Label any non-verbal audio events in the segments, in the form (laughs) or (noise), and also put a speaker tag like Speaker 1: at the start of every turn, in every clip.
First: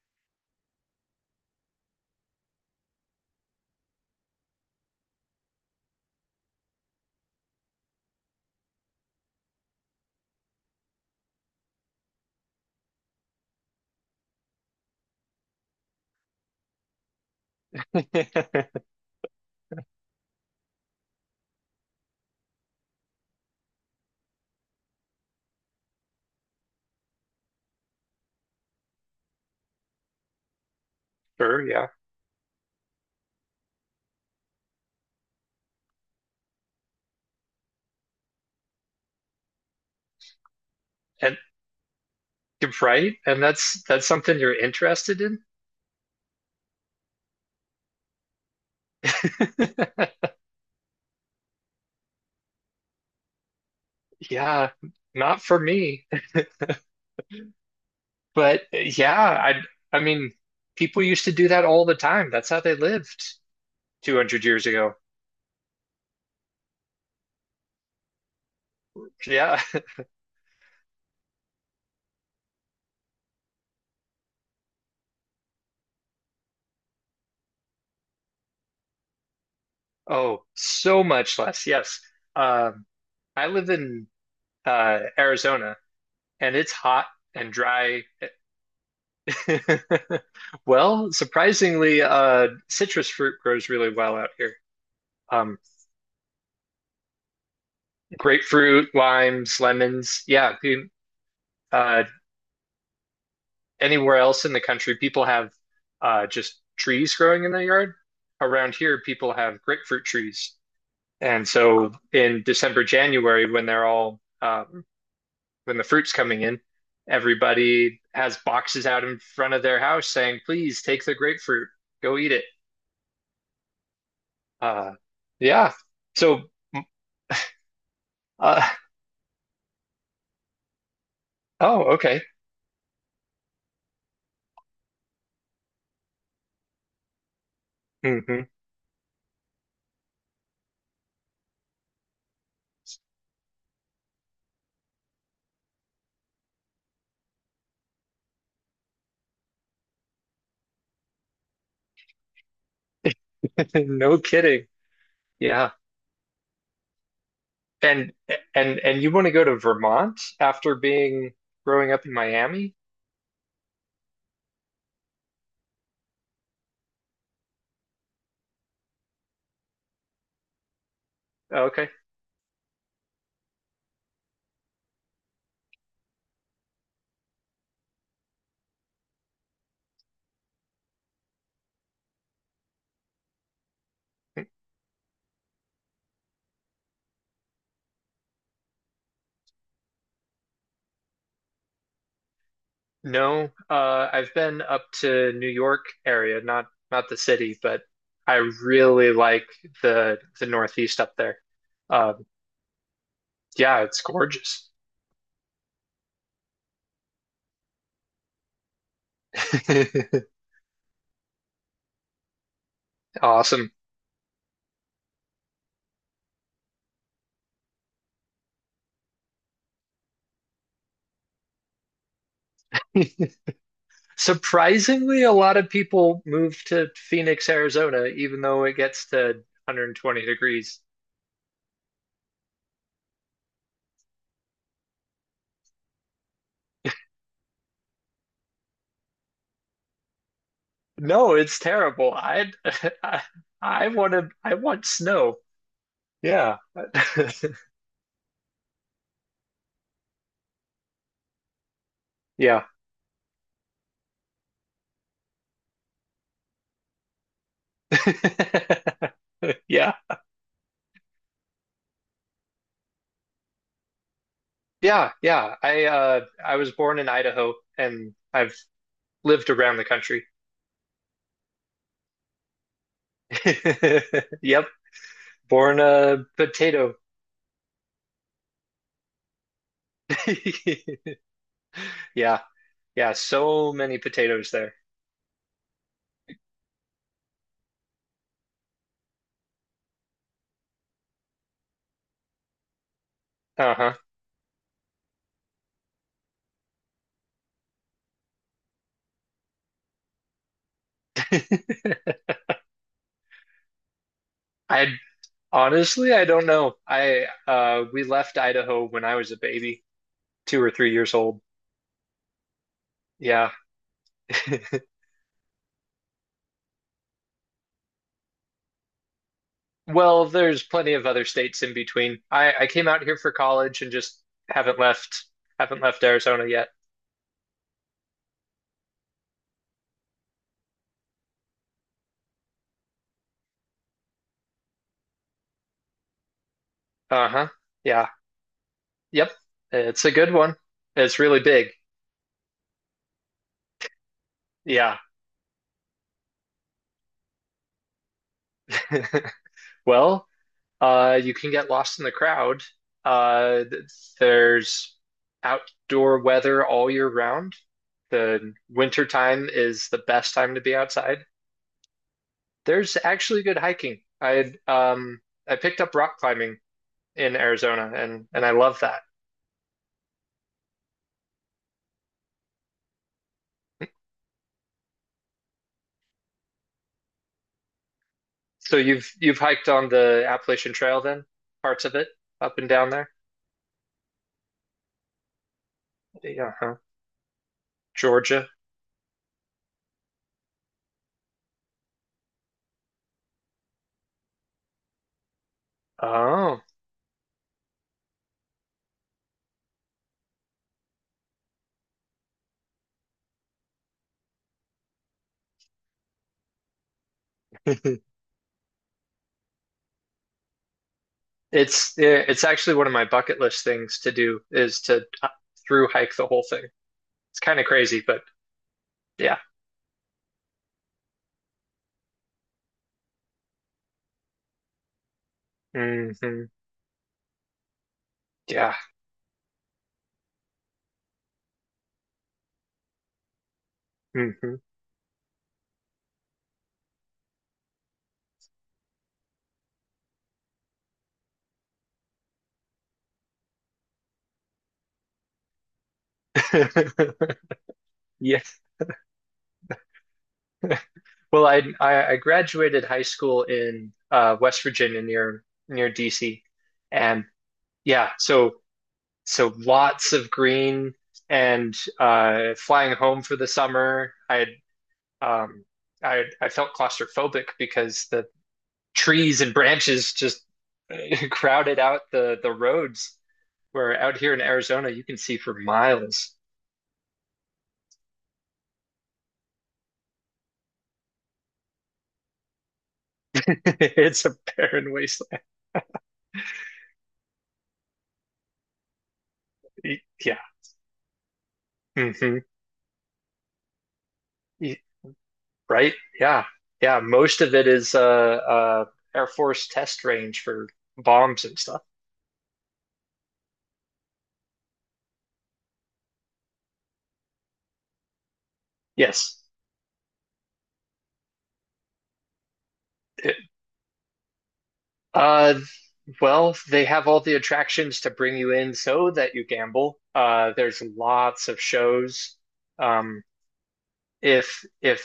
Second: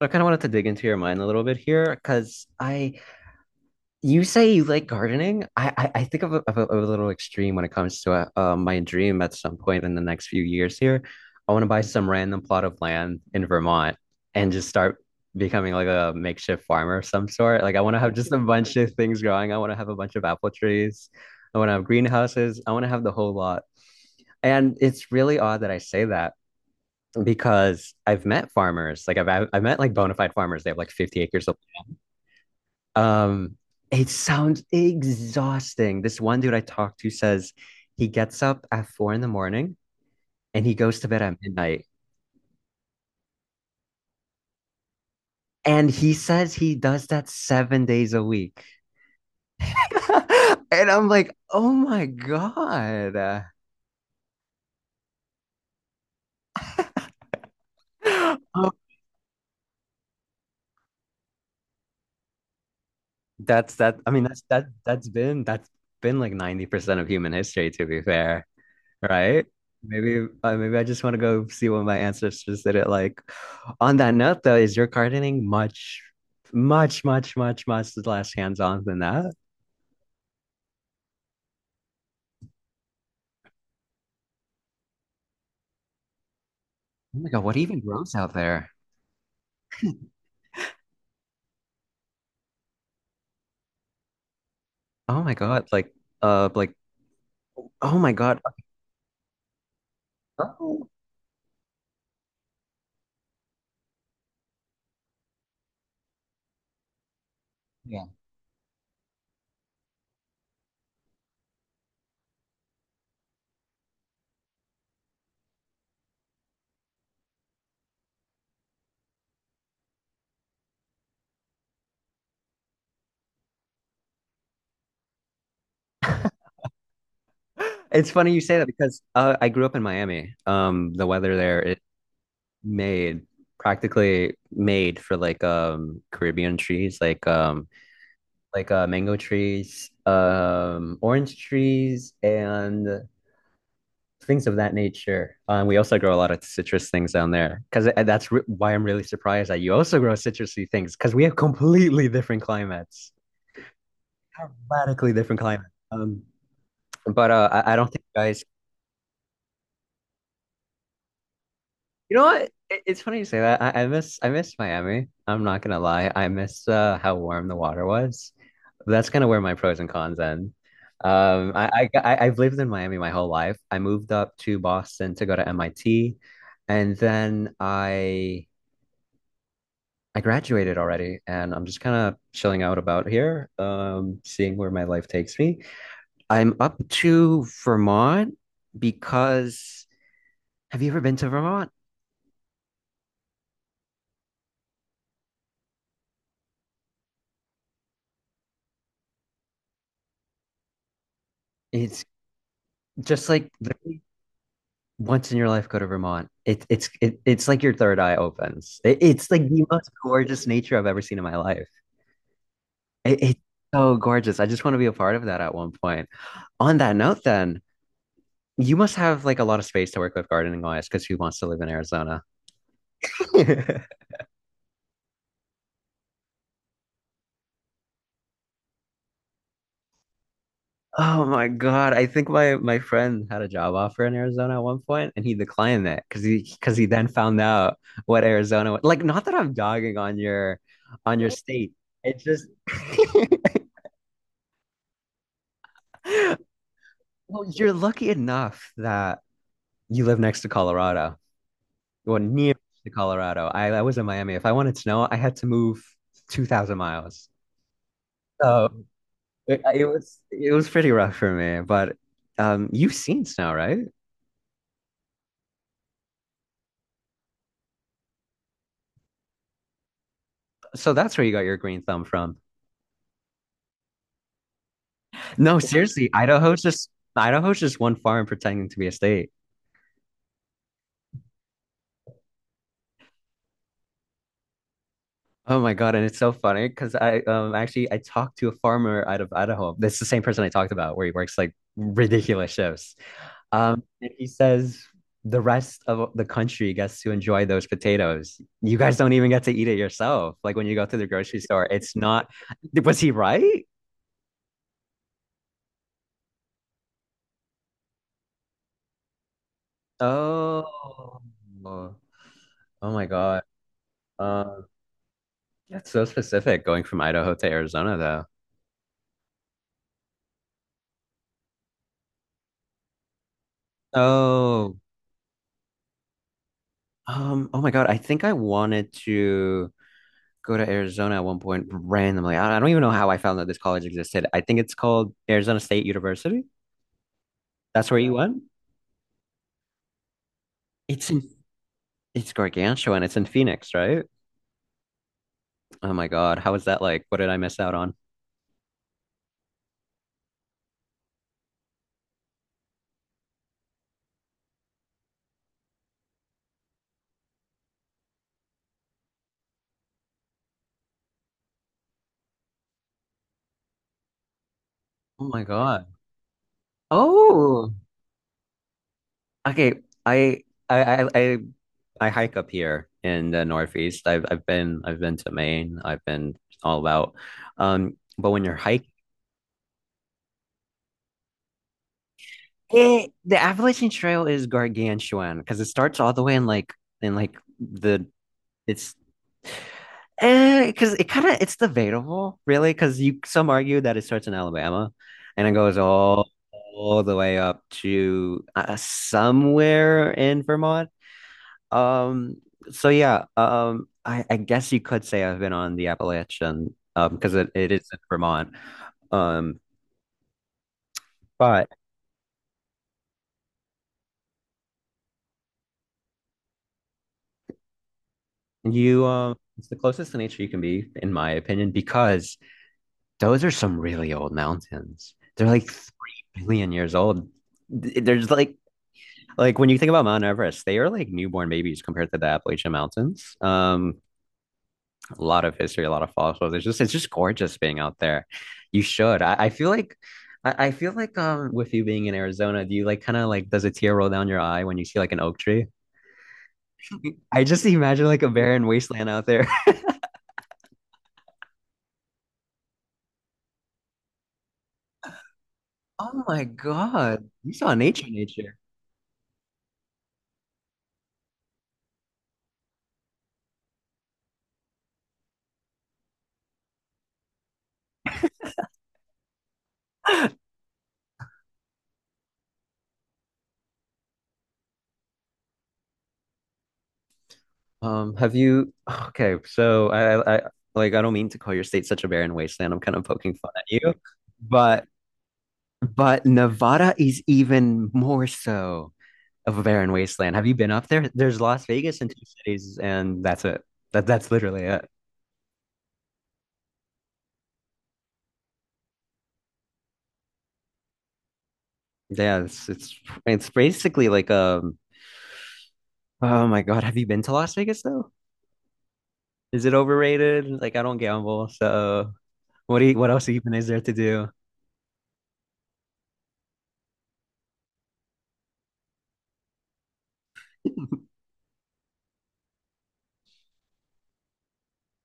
Speaker 1: So I kind of wanted to dig into your mind a little bit here because you say you like gardening. I think of a little extreme when it comes to my dream at some point in the next few years here. I want to buy some random plot of land in Vermont and just start becoming like a makeshift farmer of some sort. Like I want to have just a bunch of things growing. I want to have a bunch of apple trees. I want to have greenhouses. I want to have the whole lot. And it's really odd that I say that because I've met farmers, like I've met like bona fide farmers. They have like 50 acres of
Speaker 2: Sure, yeah.
Speaker 1: land. It sounds exhausting. This one dude I talked to says he gets up at 4 in the morning and he goes to bed at
Speaker 2: And
Speaker 1: midnight.
Speaker 2: you're right. And that's something you're interested in?
Speaker 1: And he says he does that 7 days a week.
Speaker 2: (laughs)
Speaker 1: (laughs) And I'm like, oh my God.
Speaker 2: Yeah, not for me.
Speaker 1: (gasps)
Speaker 2: But
Speaker 1: Oh,
Speaker 2: yeah, I mean, people used to do that all the time. That's how they lived
Speaker 1: that's that. I mean, that's
Speaker 2: 200
Speaker 1: that
Speaker 2: years ago.
Speaker 1: that's been that's been like 90% of human history, to be fair. Right?
Speaker 2: Yeah. (laughs)
Speaker 1: Maybe I just want to go see what my ancestors did it like. On that note, though, is your gardening much, much, much, much, much less hands-on than that?
Speaker 2: Oh, so much less. Yes. Um, I live in Arizona and it's hot
Speaker 1: Oh my God,
Speaker 2: and
Speaker 1: what even
Speaker 2: dry.
Speaker 1: grows
Speaker 2: (laughs)
Speaker 1: out there?
Speaker 2: Well, surprisingly, citrus fruit grows really well out here.
Speaker 1: Oh my
Speaker 2: Um,
Speaker 1: God, uh like oh my God.
Speaker 2: Grapefruit, limes, lemons. Yeah,
Speaker 1: Oh,
Speaker 2: uh, anywhere else in the country, people have just trees growing in their yard.
Speaker 1: yeah.
Speaker 2: Around here, people have grapefruit trees, and so in December, January, when the fruit's coming in, everybody has boxes out in front of their house saying, "Please take the grapefruit, go eat it." Uh, yeah. So,
Speaker 1: (gasps) It's funny you say
Speaker 2: uh,
Speaker 1: that because I grew up in Miami. The weather there is
Speaker 2: oh, okay.
Speaker 1: made practically made for like Caribbean trees, like
Speaker 2: (laughs)
Speaker 1: mango trees, orange trees, and things of that nature. We also grow a lot of citrus things down there because that's re why I'm really surprised that you also grow citrusy things because we have completely different climates,
Speaker 2: No kidding.
Speaker 1: radically different climates.
Speaker 2: Yeah.
Speaker 1: But I don't think
Speaker 2: And
Speaker 1: you guys.
Speaker 2: and you want to go to Vermont after being growing up in
Speaker 1: You know what?
Speaker 2: Miami?
Speaker 1: It's funny you say that. I miss Miami. I'm not gonna lie. I miss how warm the water was. That's kind of where my pros and cons end.
Speaker 2: Oh, okay.
Speaker 1: I've lived in Miami my whole life. I moved up to Boston to go to MIT, and then I graduated already, and I'm just kind of chilling out about here, seeing where my life takes me. I'm up to Vermont because have you ever been to Vermont?
Speaker 2: No, I've been up to New York area, not the city, but I really like the Northeast up there.
Speaker 1: It's
Speaker 2: Um,
Speaker 1: just like
Speaker 2: yeah,
Speaker 1: literally
Speaker 2: it's gorgeous.
Speaker 1: once in your life go to Vermont. It's like your third eye opens. It's like the most
Speaker 2: (laughs)
Speaker 1: gorgeous nature I've ever seen in my life. It's
Speaker 2: Awesome.
Speaker 1: so gorgeous. I just want to be a part of that at one point. On that note, then, you must have like a lot of space to work with gardening wise, because who wants to live in Arizona?
Speaker 2: (laughs)
Speaker 1: (laughs)
Speaker 2: Surprisingly, a lot of people move to Phoenix, Arizona, even though it gets to 120 degrees.
Speaker 1: Oh my God. I think my friend had a job offer in Arizona at one point and he declined it because he then found out what Arizona was. Like, not that I'm dogging on your
Speaker 2: No, it's
Speaker 1: state.
Speaker 2: terrible.
Speaker 1: It just
Speaker 2: (laughs) I,
Speaker 1: (laughs)
Speaker 2: I want to. I want snow. Yeah. (laughs)
Speaker 1: Well, you're lucky enough that you live next to Colorado. Well, near
Speaker 2: Yeah.
Speaker 1: to Colorado. I was in Miami. If I wanted snow, I had to move 2,000 miles. So
Speaker 2: (laughs)
Speaker 1: it, it
Speaker 2: Yeah.
Speaker 1: was it was pretty rough for me, but you've seen snow, right?
Speaker 2: Yeah. Yeah. I was born in Idaho and I've lived around the country.
Speaker 1: So that's where you got your green thumb from.
Speaker 2: (laughs) Yep.
Speaker 1: No,
Speaker 2: Born
Speaker 1: seriously,
Speaker 2: a potato.
Speaker 1: Idaho's just one farm pretending to be a state.
Speaker 2: (laughs) Yeah. Yeah. So many potatoes there.
Speaker 1: Oh my God, and it's so funny because I talked to a farmer out of Idaho. That's the same person I talked about where he works like ridiculous shifts.
Speaker 2: Uh-huh.
Speaker 1: And he says the rest of the country gets to enjoy those potatoes. You guys don't even get to eat it yourself. Like when you go to the grocery store, it's
Speaker 2: (laughs)
Speaker 1: not. Was he right?
Speaker 2: I honestly, I don't know. We left Idaho when I was a baby, 2 or 3 years
Speaker 1: Oh,
Speaker 2: old.
Speaker 1: oh my God.
Speaker 2: Yeah.
Speaker 1: Um,
Speaker 2: (laughs)
Speaker 1: that's so specific going from Idaho to Arizona, though.
Speaker 2: Well, there's plenty of other states in between. I came out here for college and just
Speaker 1: Oh,
Speaker 2: haven't left haven't left Arizona yet.
Speaker 1: oh my God. I think I wanted to go to Arizona at one point randomly. I don't even know how I found that this college existed. I think it's called Arizona State University.
Speaker 2: Uh-huh.
Speaker 1: That's where
Speaker 2: Yeah.
Speaker 1: you went?
Speaker 2: Yep. It's a good one.
Speaker 1: It's
Speaker 2: It's
Speaker 1: in
Speaker 2: really big.
Speaker 1: It's gargantuan. It's in Phoenix, right?
Speaker 2: Yeah.
Speaker 1: Oh my God. How is that like? What did I miss out on?
Speaker 2: (laughs) Well, you can get lost in the crowd. Uh, th- there's outdoor weather all year round. The winter time is the best time to be outside. There's actually good hiking.
Speaker 1: Oh my
Speaker 2: I picked
Speaker 1: God.
Speaker 2: up rock climbing in
Speaker 1: Oh,
Speaker 2: Arizona, and I love that.
Speaker 1: okay. I I I I, I hike up here in the Northeast. I've been to Maine. I've been all about. But when you're
Speaker 2: So
Speaker 1: hiking,
Speaker 2: you've hiked on the Appalachian Trail then, parts of it, up and down there?
Speaker 1: the Appalachian Trail is gargantuan because it starts all the way
Speaker 2: Yeah, huh?
Speaker 1: in like the
Speaker 2: Georgia.
Speaker 1: It's eh, because it it's debatable, really, because you some argue that it starts in Alabama and it goes
Speaker 2: Oh,
Speaker 1: all the way up to somewhere in Vermont. Um, so yeah, I guess you could say I've been on the Appalachian, because it
Speaker 2: (laughs)
Speaker 1: is in Vermont. Um, but
Speaker 2: it's yeah, it's actually one of my bucket list things to do is to through hike the whole thing. It's kind of crazy, but
Speaker 1: you, um,
Speaker 2: yeah.
Speaker 1: it's the closest to nature you can be, in my opinion, because those are some really old mountains. They're like three
Speaker 2: Hmm.
Speaker 1: billion years old. Th- There's like
Speaker 2: Yeah.
Speaker 1: like when you think about Mount Everest, they are like newborn babies compared to the Appalachian Mountains.
Speaker 2: Hmm.
Speaker 1: A lot of history, a lot of fossils. It's just gorgeous being out there. You should. I feel like with you being in Arizona, do you like kind of like does a tear roll down your eye when you see like an oak tree? (laughs)
Speaker 2: (laughs)
Speaker 1: I just imagine like a
Speaker 2: Yes.
Speaker 1: barren wasteland out there. (laughs)
Speaker 2: Well, I graduated high school in West Virginia near
Speaker 1: Oh my
Speaker 2: DC, and
Speaker 1: God. You saw nature,
Speaker 2: yeah, so
Speaker 1: nature.
Speaker 2: so lots of green and flying home for the summer. I had, um, I felt claustrophobic because the trees and branches just
Speaker 1: (laughs)
Speaker 2: (laughs) crowded out the roads. Where out here in Arizona, you can see for miles.
Speaker 1: Have you? (sighs) Okay, so like, I don't mean to call your state such a barren wasteland. I'm kind of poking
Speaker 2: (laughs)
Speaker 1: fun at you,
Speaker 2: It's a
Speaker 1: but
Speaker 2: barren wasteland.
Speaker 1: Nevada is even more so of a barren wasteland.
Speaker 2: Yeah.
Speaker 1: Have you been up there? There's Las Vegas and two
Speaker 2: Mm-hmm.
Speaker 1: cities, and that's it. That's literally it.
Speaker 2: Right. Yeah. Yeah. Most of it is Air Force test range for bombs and stuff.
Speaker 1: Yeah, it's basically like. Oh my God, have you been to Las Vegas though?
Speaker 2: Yes.
Speaker 1: Is it overrated? Like, I don't gamble, so what else
Speaker 2: It,
Speaker 1: even is there to do?
Speaker 2: Uh, Well, they have all the attractions to bring you in so that you gamble. There's
Speaker 1: (laughs)
Speaker 2: lots of shows. Um, if if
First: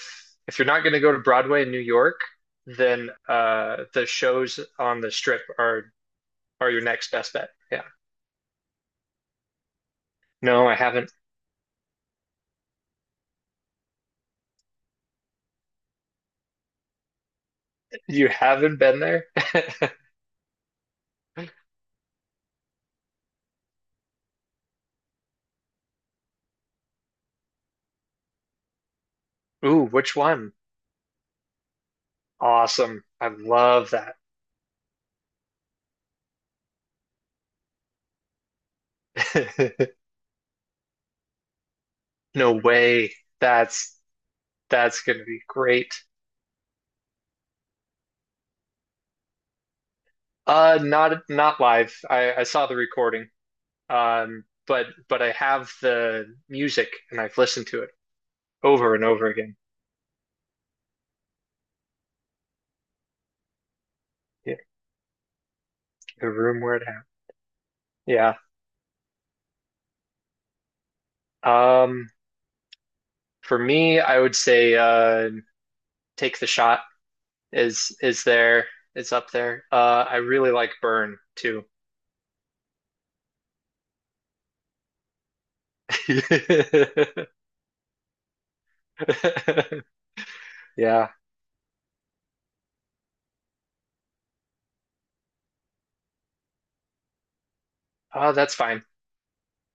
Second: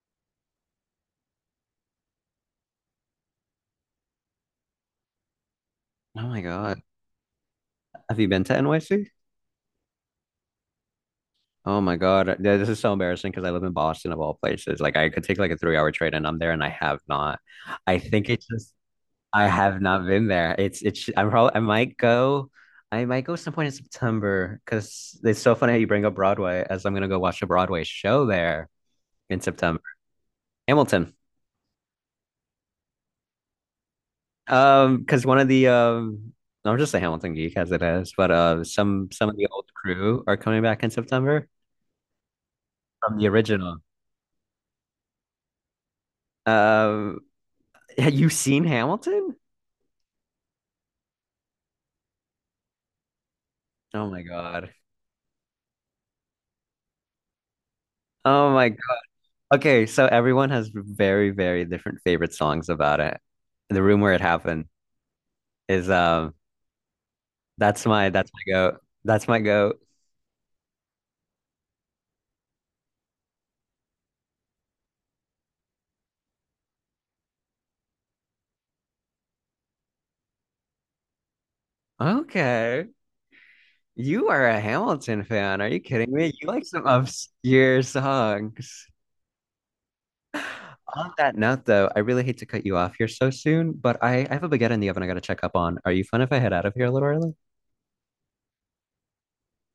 Speaker 2: if you're not going to go to Broadway in New York, then the shows on the Strip
Speaker 1: Oh my
Speaker 2: are
Speaker 1: God,
Speaker 2: your next best bet. Yeah.
Speaker 1: have you been to NYC?
Speaker 2: No, I haven't.
Speaker 1: Oh my God. Yeah, this is so embarrassing because I live in Boston of all places. Like I could take like a 3-hour train and I'm there and I have not. I
Speaker 2: You
Speaker 1: think it's just
Speaker 2: haven't been there?
Speaker 1: I have
Speaker 2: (laughs)
Speaker 1: not been there. It's I'm probably I might go some point in September because it's so funny how you bring up Broadway as I'm gonna go watch a Broadway show there in September.
Speaker 2: Ooh, which one?
Speaker 1: Hamilton.
Speaker 2: Awesome. I love that.
Speaker 1: Because one of the I'm just a Hamilton geek as it is, but some of the old
Speaker 2: (laughs)
Speaker 1: crew are coming back in September
Speaker 2: No way.
Speaker 1: from the original.
Speaker 2: That's going to be great.
Speaker 1: Um have you seen Hamilton?
Speaker 2: Not live. I saw the recording.
Speaker 1: Oh my
Speaker 2: Um,
Speaker 1: God.
Speaker 2: but but I have the music and I've listened to it
Speaker 1: Oh my
Speaker 2: over
Speaker 1: God.
Speaker 2: and over again.
Speaker 1: Okay, so everyone has very, very different favorite songs about it. The room where it
Speaker 2: Yeah,
Speaker 1: happened is
Speaker 2: the room where it happened.
Speaker 1: that's my that's
Speaker 2: Yeah.
Speaker 1: my go. That's my go.
Speaker 2: Um, for me, I would say take the shot is there? It's up there. I really like Burn too.
Speaker 1: Okay. You are a Hamilton fan. Are you kidding me? You like some
Speaker 2: (laughs)
Speaker 1: obscure songs.
Speaker 2: Yeah.
Speaker 1: On that note though, I really hate to cut you off here so soon, but I have a baguette in the oven I gotta check up on. Are you fun if I head out of here a little early?
Speaker 2: Oh, that's fine.